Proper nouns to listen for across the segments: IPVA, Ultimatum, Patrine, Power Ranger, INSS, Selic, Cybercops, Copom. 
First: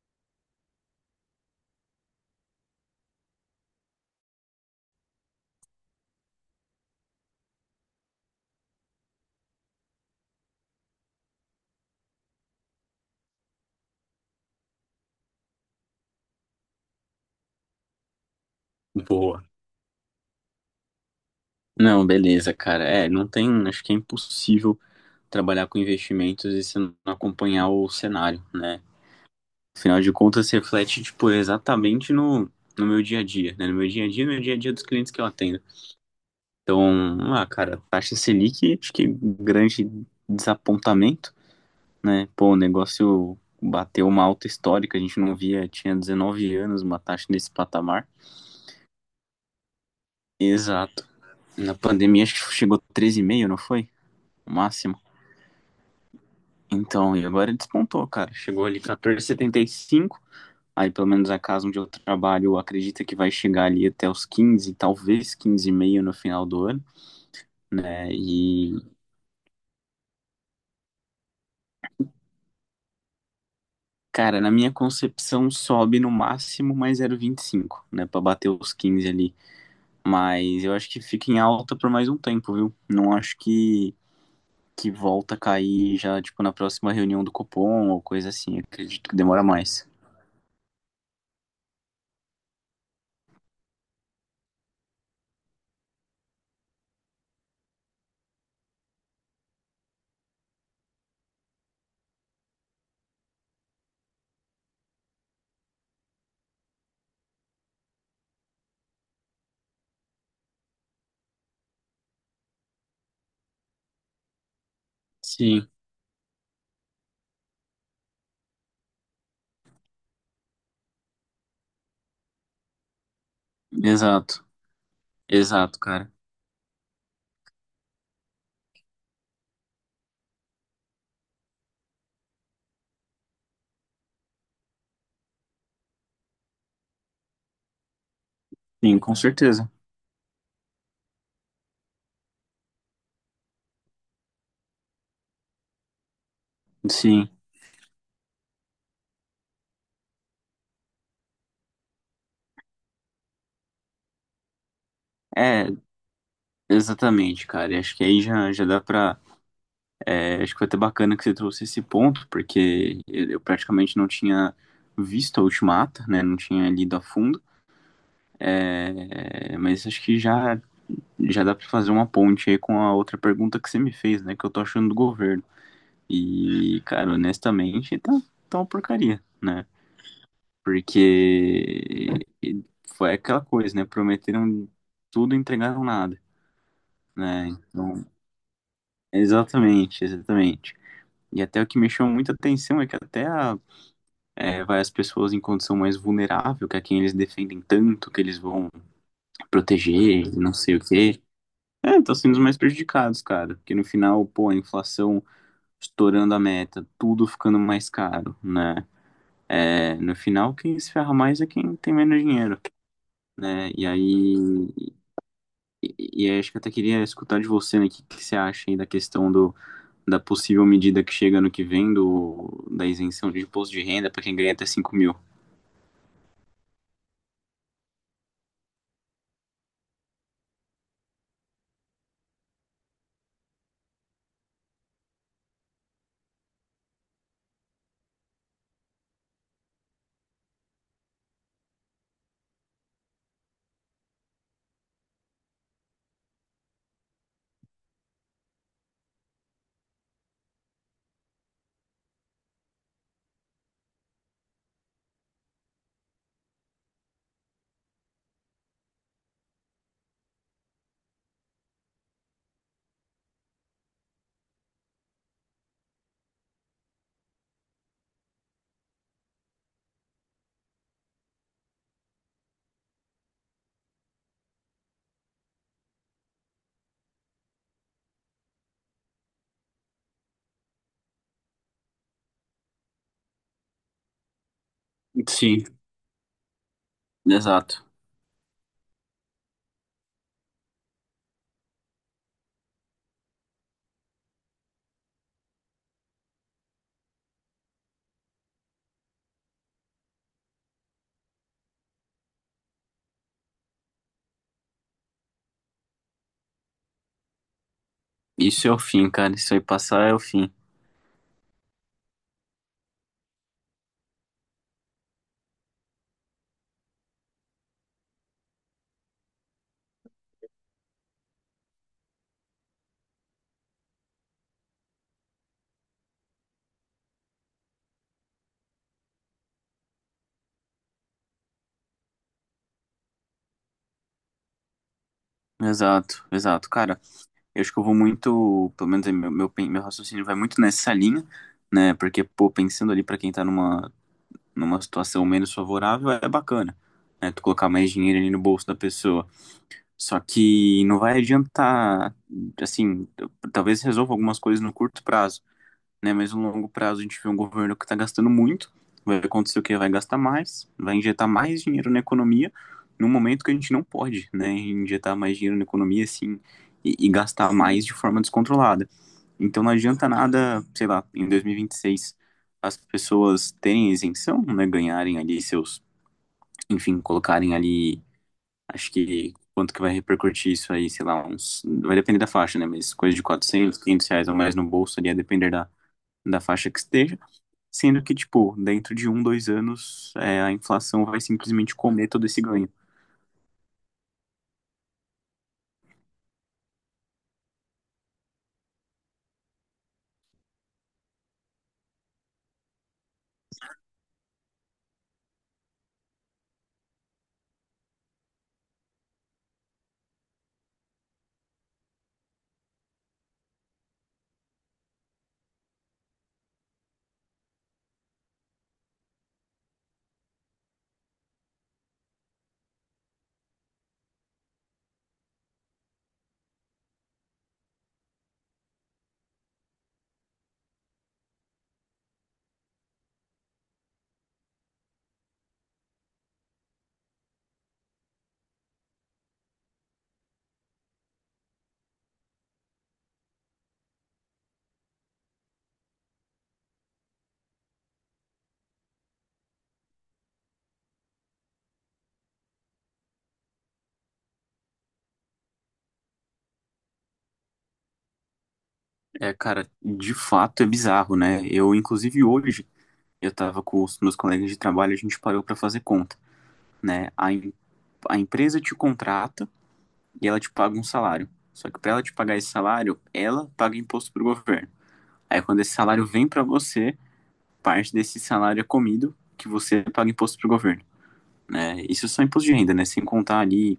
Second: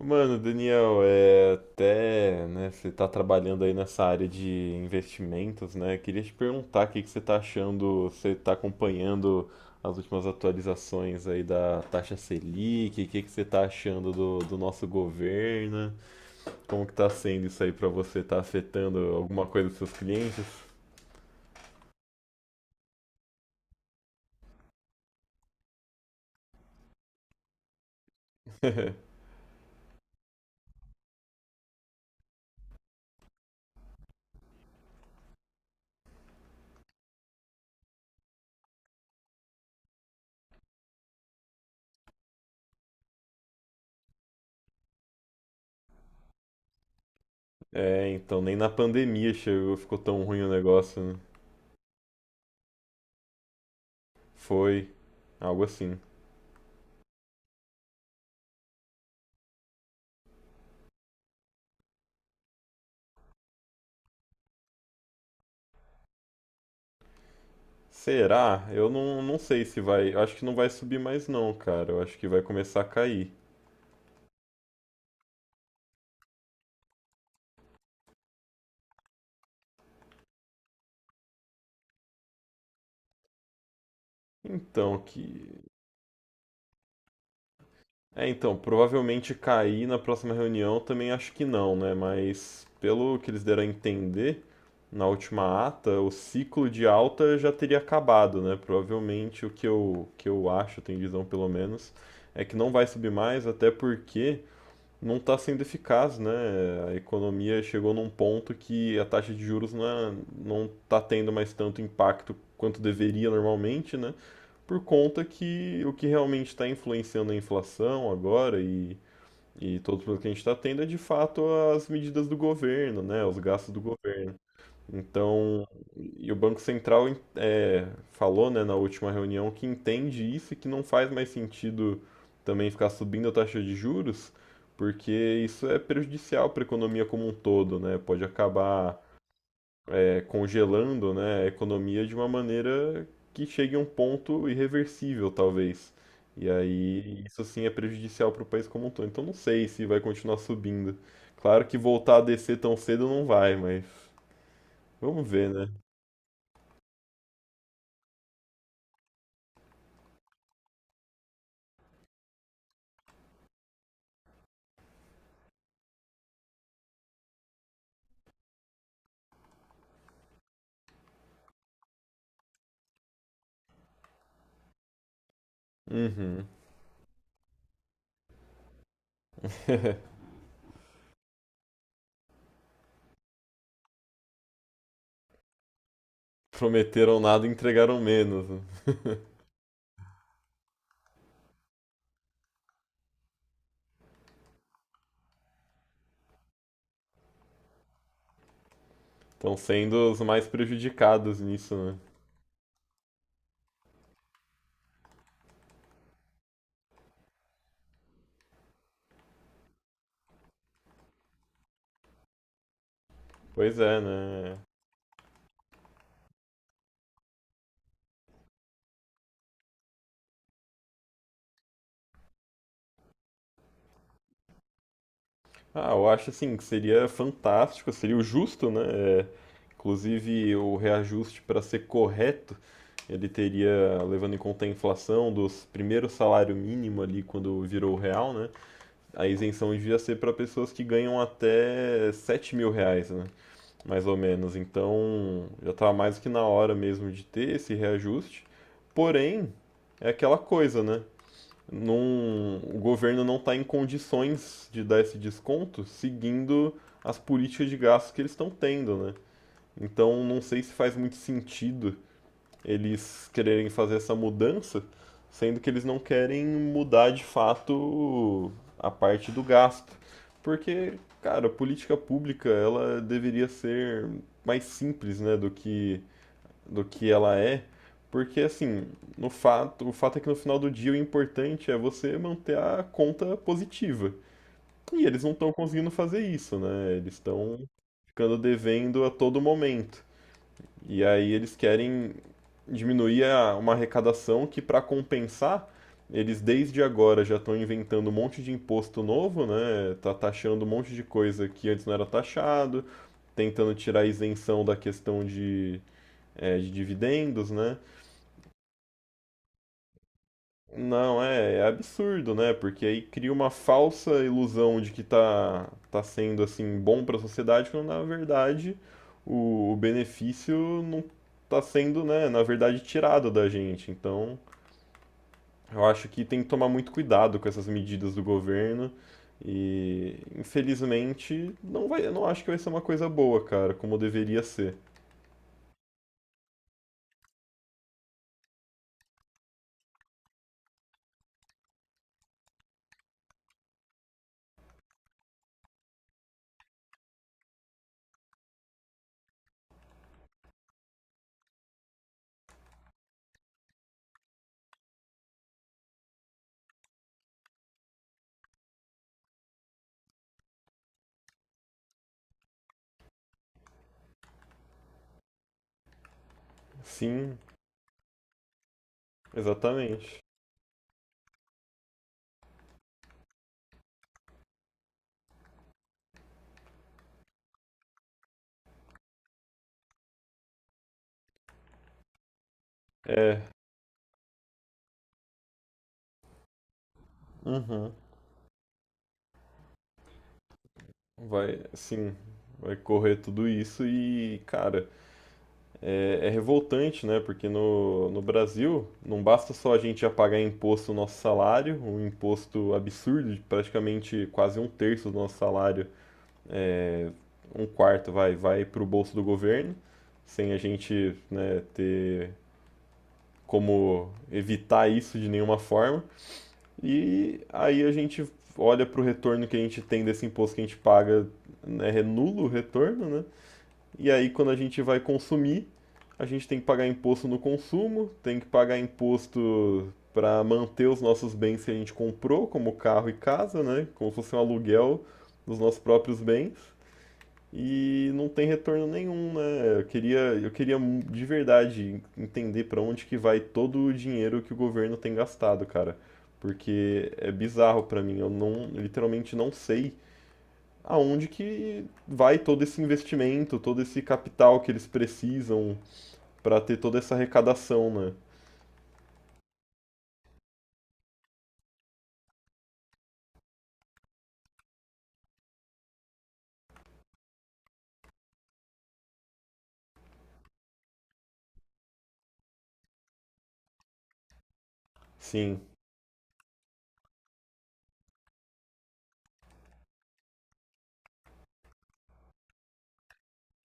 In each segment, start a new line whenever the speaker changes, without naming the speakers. Mano, Daniel, né, você tá trabalhando aí nessa área de investimentos, né? Queria te perguntar o que que você tá achando. Você tá acompanhando as últimas atualizações aí da taxa Selic? O que que você tá achando do nosso governo? Como que tá sendo isso aí pra você? Tá afetando
Boa.
alguma coisa dos seus clientes?
Não, beleza, cara. É, não tem, acho que é impossível trabalhar com investimentos e você não acompanhar o cenário, né? Afinal de contas, se reflete, tipo, exatamente no meu dia a dia, né? No meu dia a dia, No meu dia a dia dos clientes que eu atendo. Então, ah, cara, taxa Selic, acho que grande desapontamento, né? Pô, o negócio bateu uma alta histórica, a gente não via, tinha 19 anos uma taxa nesse patamar.
É, então, nem na pandemia chegou, ficou tão ruim o negócio,
Exato.
né?
Na pandemia, acho que chegou 13,5, não foi? O
Foi
máximo.
algo assim.
Então, e agora ele despontou, cara. Chegou ali 14,75. Aí, pelo menos a casa onde eu trabalho acredita que vai chegar ali até os 15, talvez 15,5 no final do ano, né?
Será?
E,
Eu não sei se vai. Eu acho que não vai subir mais não, cara. Eu acho que vai começar a cair.
cara, na minha concepção sobe no máximo mais 0,25, né? Pra bater os 15 ali. Mas eu acho que fica em alta por mais um tempo, viu? Não acho que
Então,
volta a
que.
cair já, tipo, na próxima reunião do Copom ou
É,
coisa
então,
assim. Acredito que
provavelmente
demora
cair
mais.
na próxima reunião também acho que não, né? Mas pelo que eles deram a entender, na última ata, o ciclo de alta já teria acabado, né? Provavelmente o que eu acho, tenho visão pelo menos, é que não vai subir mais, até porque não está sendo eficaz, né? A economia chegou num ponto que a taxa de juros não está tendo mais tanto impacto quanto deveria normalmente, né? Por conta
Sim,
que o que realmente está influenciando a inflação e todo o problemas que a gente está tendo é de fato as medidas do governo, né? Os gastos do governo.
exato.
Então,
Exato, cara.
e o Banco Central falou, né, na última reunião que entende isso e que não faz mais sentido também ficar subindo a taxa de juros, porque isso é prejudicial para a economia como um todo, né? Pode acabar
Sim, com certeza.
congelando, né, a economia de uma maneira que chegue a um ponto irreversível, talvez. E aí,
Sim,
isso sim é prejudicial para o país como um todo. Então, não sei se vai continuar subindo. Claro que voltar a descer tão cedo não vai, mas vamos ver, né?
é, exatamente, cara. E acho que aí já, já dá pra. Acho que foi até bacana que você trouxe esse ponto, porque eu praticamente não tinha visto a Ultimata, né? Não tinha lido a fundo. É, mas acho que já, já dá pra fazer uma ponte aí com a outra pergunta que você me fez, né? Que eu tô achando do governo.
Uhum.
E, cara, honestamente, tá uma porcaria, né? Porque foi aquela coisa, né? Prometeram tudo e entregaram nada,
Prometeram nada
né?
e entregaram
Então.
menos, né?
Exatamente, exatamente. E até o que me chama muita atenção é que até vai as pessoas em condição mais vulnerável, que é quem eles defendem tanto, que eles vão
Estão sendo os
proteger, e
mais
não sei o quê.
prejudicados nisso,
É,
né?
estão sendo os mais prejudicados, cara. Porque no final, pô, a inflação estourando a meta, tudo ficando mais caro, né? É, no final, quem se ferra mais é quem tem menos dinheiro, né?
Pois
E
é,
aí,
né?
e, e aí acho que eu até queria escutar de você, né, o que, que você acha aí da questão da possível medida que chega ano que vem da isenção de imposto de renda para quem ganha até 5.000.
Ah, eu acho assim que seria fantástico, seria o justo, né? É, inclusive o reajuste para ser correto, ele teria, levando em conta a inflação dos primeiros salário mínimo ali quando virou real, né? A isenção devia ser para pessoas que ganham até 7 mil reais, né? Mais ou menos. Então, já estava mais do que na hora mesmo de ter esse reajuste. Porém, é aquela coisa, né? Não, o governo não está em condições de dar esse desconto seguindo as políticas de gastos que eles estão tendo, né? Então, não sei se faz muito sentido eles quererem fazer essa mudança, sendo que eles não querem mudar de fato a parte do gasto. Porque, cara, a política pública ela deveria ser mais simples, né, do que ela é, porque assim, no fato, o fato é que no final do dia o importante é você manter a conta positiva. E eles não estão
Sim,
conseguindo fazer isso, né? Eles estão
exato.
ficando devendo a todo momento. E aí eles querem uma arrecadação que, para compensar, eles desde agora já estão inventando um monte de imposto novo, né? Tá taxando um monte de coisa que antes não era taxado, tentando tirar a isenção da questão de dividendos, né?
Isso é o fim, cara. Isso aí passar é o fim.
Não, é absurdo, né? Porque aí cria uma falsa ilusão de que tá sendo assim bom para a sociedade, quando na verdade o benefício não tá sendo, né, na verdade tirado da gente. Então, eu acho que tem que tomar muito cuidado com essas medidas do governo e infelizmente não vai, eu não acho que vai ser uma coisa boa, cara, como deveria ser.
Exato, exato. Cara, eu acho que eu vou muito, pelo menos é meu raciocínio vai muito nessa linha, né? Porque, pô, pensando ali para quem tá numa situação menos favorável, é bacana, né? Tu colocar mais dinheiro ali no bolso da pessoa. Só que não vai adiantar, assim, talvez resolva algumas coisas no curto prazo, né? Mas no longo prazo a gente vê um governo que está gastando muito, vai acontecer o quê? Vai gastar mais, vai injetar mais dinheiro na economia, num momento que a gente não pode, né? Injetar mais dinheiro na economia, assim, e
Sim,
gastar mais de forma descontrolada. Então não adianta
exatamente.
nada, sei lá, em 2026 as pessoas terem isenção, né? Ganharem ali seus, enfim, colocarem ali, acho que quanto que vai repercutir isso aí, sei lá, vai depender da faixa, né? Mas coisa de
É.
400 500 reais ou mais no bolso ali, a depender da faixa que esteja.
Uhum.
Sendo que, tipo, dentro de um, dois anos, a inflação vai
Vai,
simplesmente comer
sim,
todo esse ganho.
vai correr tudo isso e, cara, é revoltante, né? Porque no Brasil não basta só a gente já pagar imposto no nosso salário, um imposto absurdo, de praticamente quase um terço do nosso salário, um quarto vai para o bolso do governo, sem a gente, né, ter como evitar isso de nenhuma forma. E aí a gente olha para o retorno que a gente tem desse imposto que a gente paga, né, é nulo o retorno, né? E aí, quando a gente vai consumir, a gente tem que pagar imposto no consumo, tem que pagar imposto para manter os nossos bens que a gente comprou, como carro e casa, né? Como se fosse um aluguel dos nossos próprios bens. E não tem retorno nenhum, né? Eu queria de verdade entender para onde que vai todo o dinheiro que o governo tem gastado, cara. Porque é bizarro para mim, eu não, literalmente não sei aonde que vai todo esse investimento, todo esse capital que eles precisam para ter toda essa arrecadação, né?
É, cara, de fato é bizarro, né? Eu, inclusive, hoje, eu tava com os meus colegas de trabalho, a gente parou pra fazer conta, né? A empresa te contrata e ela te paga um salário. Só que pra ela te pagar esse salário, ela paga imposto pro governo. Aí,
Sim,
quando esse salário vem pra você, parte desse salário é comido, que você paga imposto pro governo, né? Isso é só imposto de renda, né? Sem contar ali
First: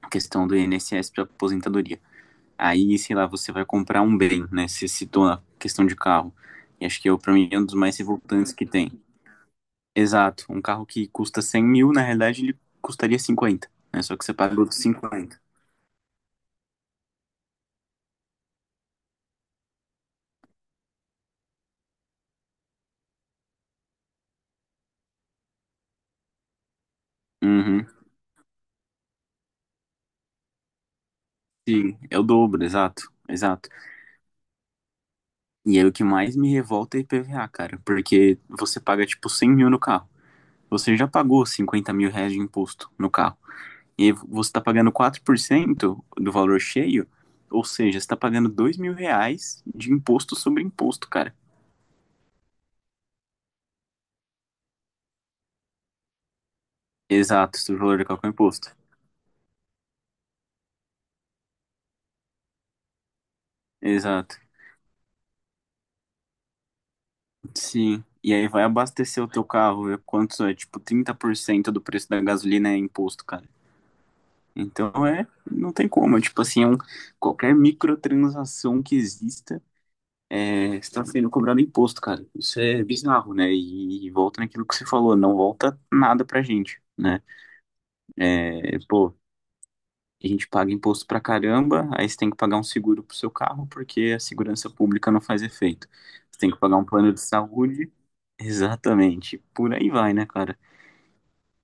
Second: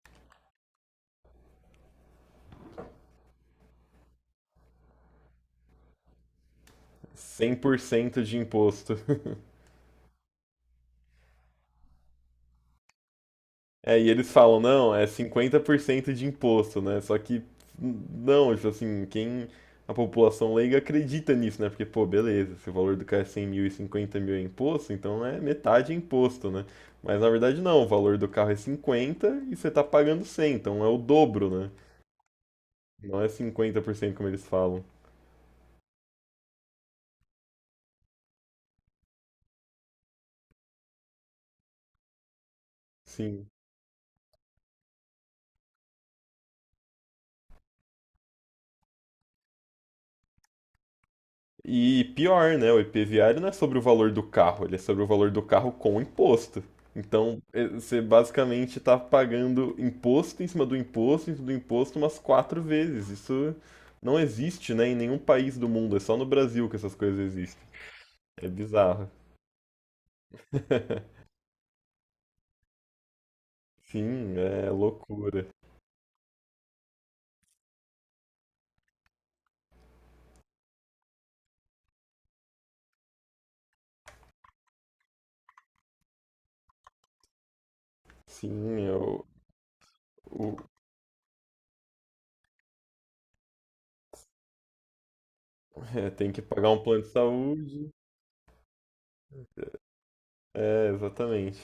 a questão do INSS pra aposentadoria. Aí, sei lá, você vai comprar um bem, né? Você citou a questão de carro. E acho que eu, pra mim,
cem
é um dos
por
mais
cento de
revoltantes que tem.
imposto.
Exato. Um carro que custa 100.000, na realidade, ele custaria cinquenta,
É,
né?
e
Só que
eles
você paga
falam,
outros
não, é
cinquenta.
50% de imposto, né? Só que, não, tipo assim, quem, a população leiga acredita nisso, né? Porque, pô, beleza, se o valor do carro é 100 mil e 50 mil é imposto, então é metade é imposto, né? Mas na verdade não,
Uhum.
o valor do carro é 50 e você tá pagando 100, então é o dobro, né?
Sim, é o dobro, exato.
Não é
Exato.
50% como eles falam.
E aí o que mais me revolta é IPVA, cara. Porque você paga, tipo, 100.000 no carro. Você já pagou 50.000 reais de imposto no carro.
Sim.
E você está pagando 4% do valor cheio, ou seja, você está pagando 2.000 reais de imposto sobre imposto, cara.
E pior, né? O IPVA ele não é sobre o valor do carro, ele é sobre o valor do carro com imposto. Então,
Exato, sobre o valor
você
de qualquer imposto.
basicamente está pagando imposto em cima do imposto, em cima do imposto umas quatro vezes. Isso não
Exato.
existe, né, em nenhum país do mundo. É só no Brasil que essas coisas existem.
Sim. E
É
aí vai
bizarro.
abastecer o teu carro, ver quanto é, tipo, trinta por cento do preço da gasolina é imposto, cara.
Sim, é
Então é,
loucura.
não tem como, é, tipo assim, é um, qualquer microtransação que exista é, está sendo cobrado imposto, cara. Isso é bizarro, né? E volta naquilo que você falou, não volta nada pra gente, né? É,
Sim,
pô, a gente
o-
paga imposto pra caramba, aí você tem que pagar um seguro pro seu carro, porque a segurança pública não faz efeito.
é, tem
Você
que
tem que
pagar
pagar
um
um
plano de
plano de
saúde.
saúde. Exatamente. Por aí vai, né, cara?
É, exatamente.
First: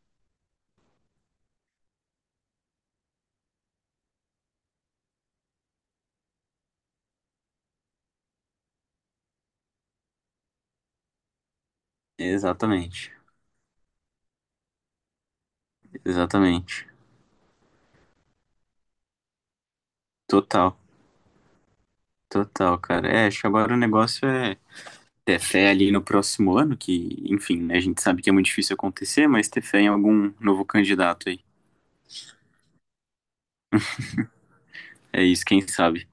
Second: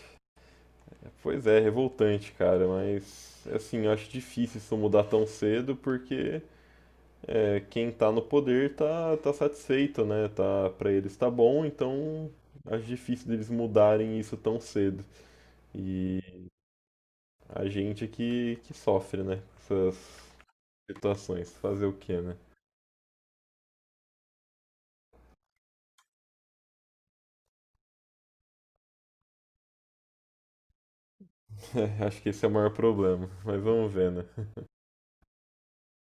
Pois é, revoltante, cara, mas assim, eu acho difícil isso mudar tão cedo porque quem tá no poder tá satisfeito, né? Tá, para eles tá bom, então acho
Exatamente.
difícil deles mudarem isso tão cedo. E
Exatamente.
a gente é que sofre, né? Com essas
Total.
situações. Fazer o quê, né?
Total, cara. É, acho que agora o negócio é ter fé ali no próximo ano, que, enfim, né, a gente sabe que é muito difícil acontecer, mas ter fé em algum novo candidato aí.
Acho que esse é o maior problema, mas vamos ver, né?
É isso, quem sabe.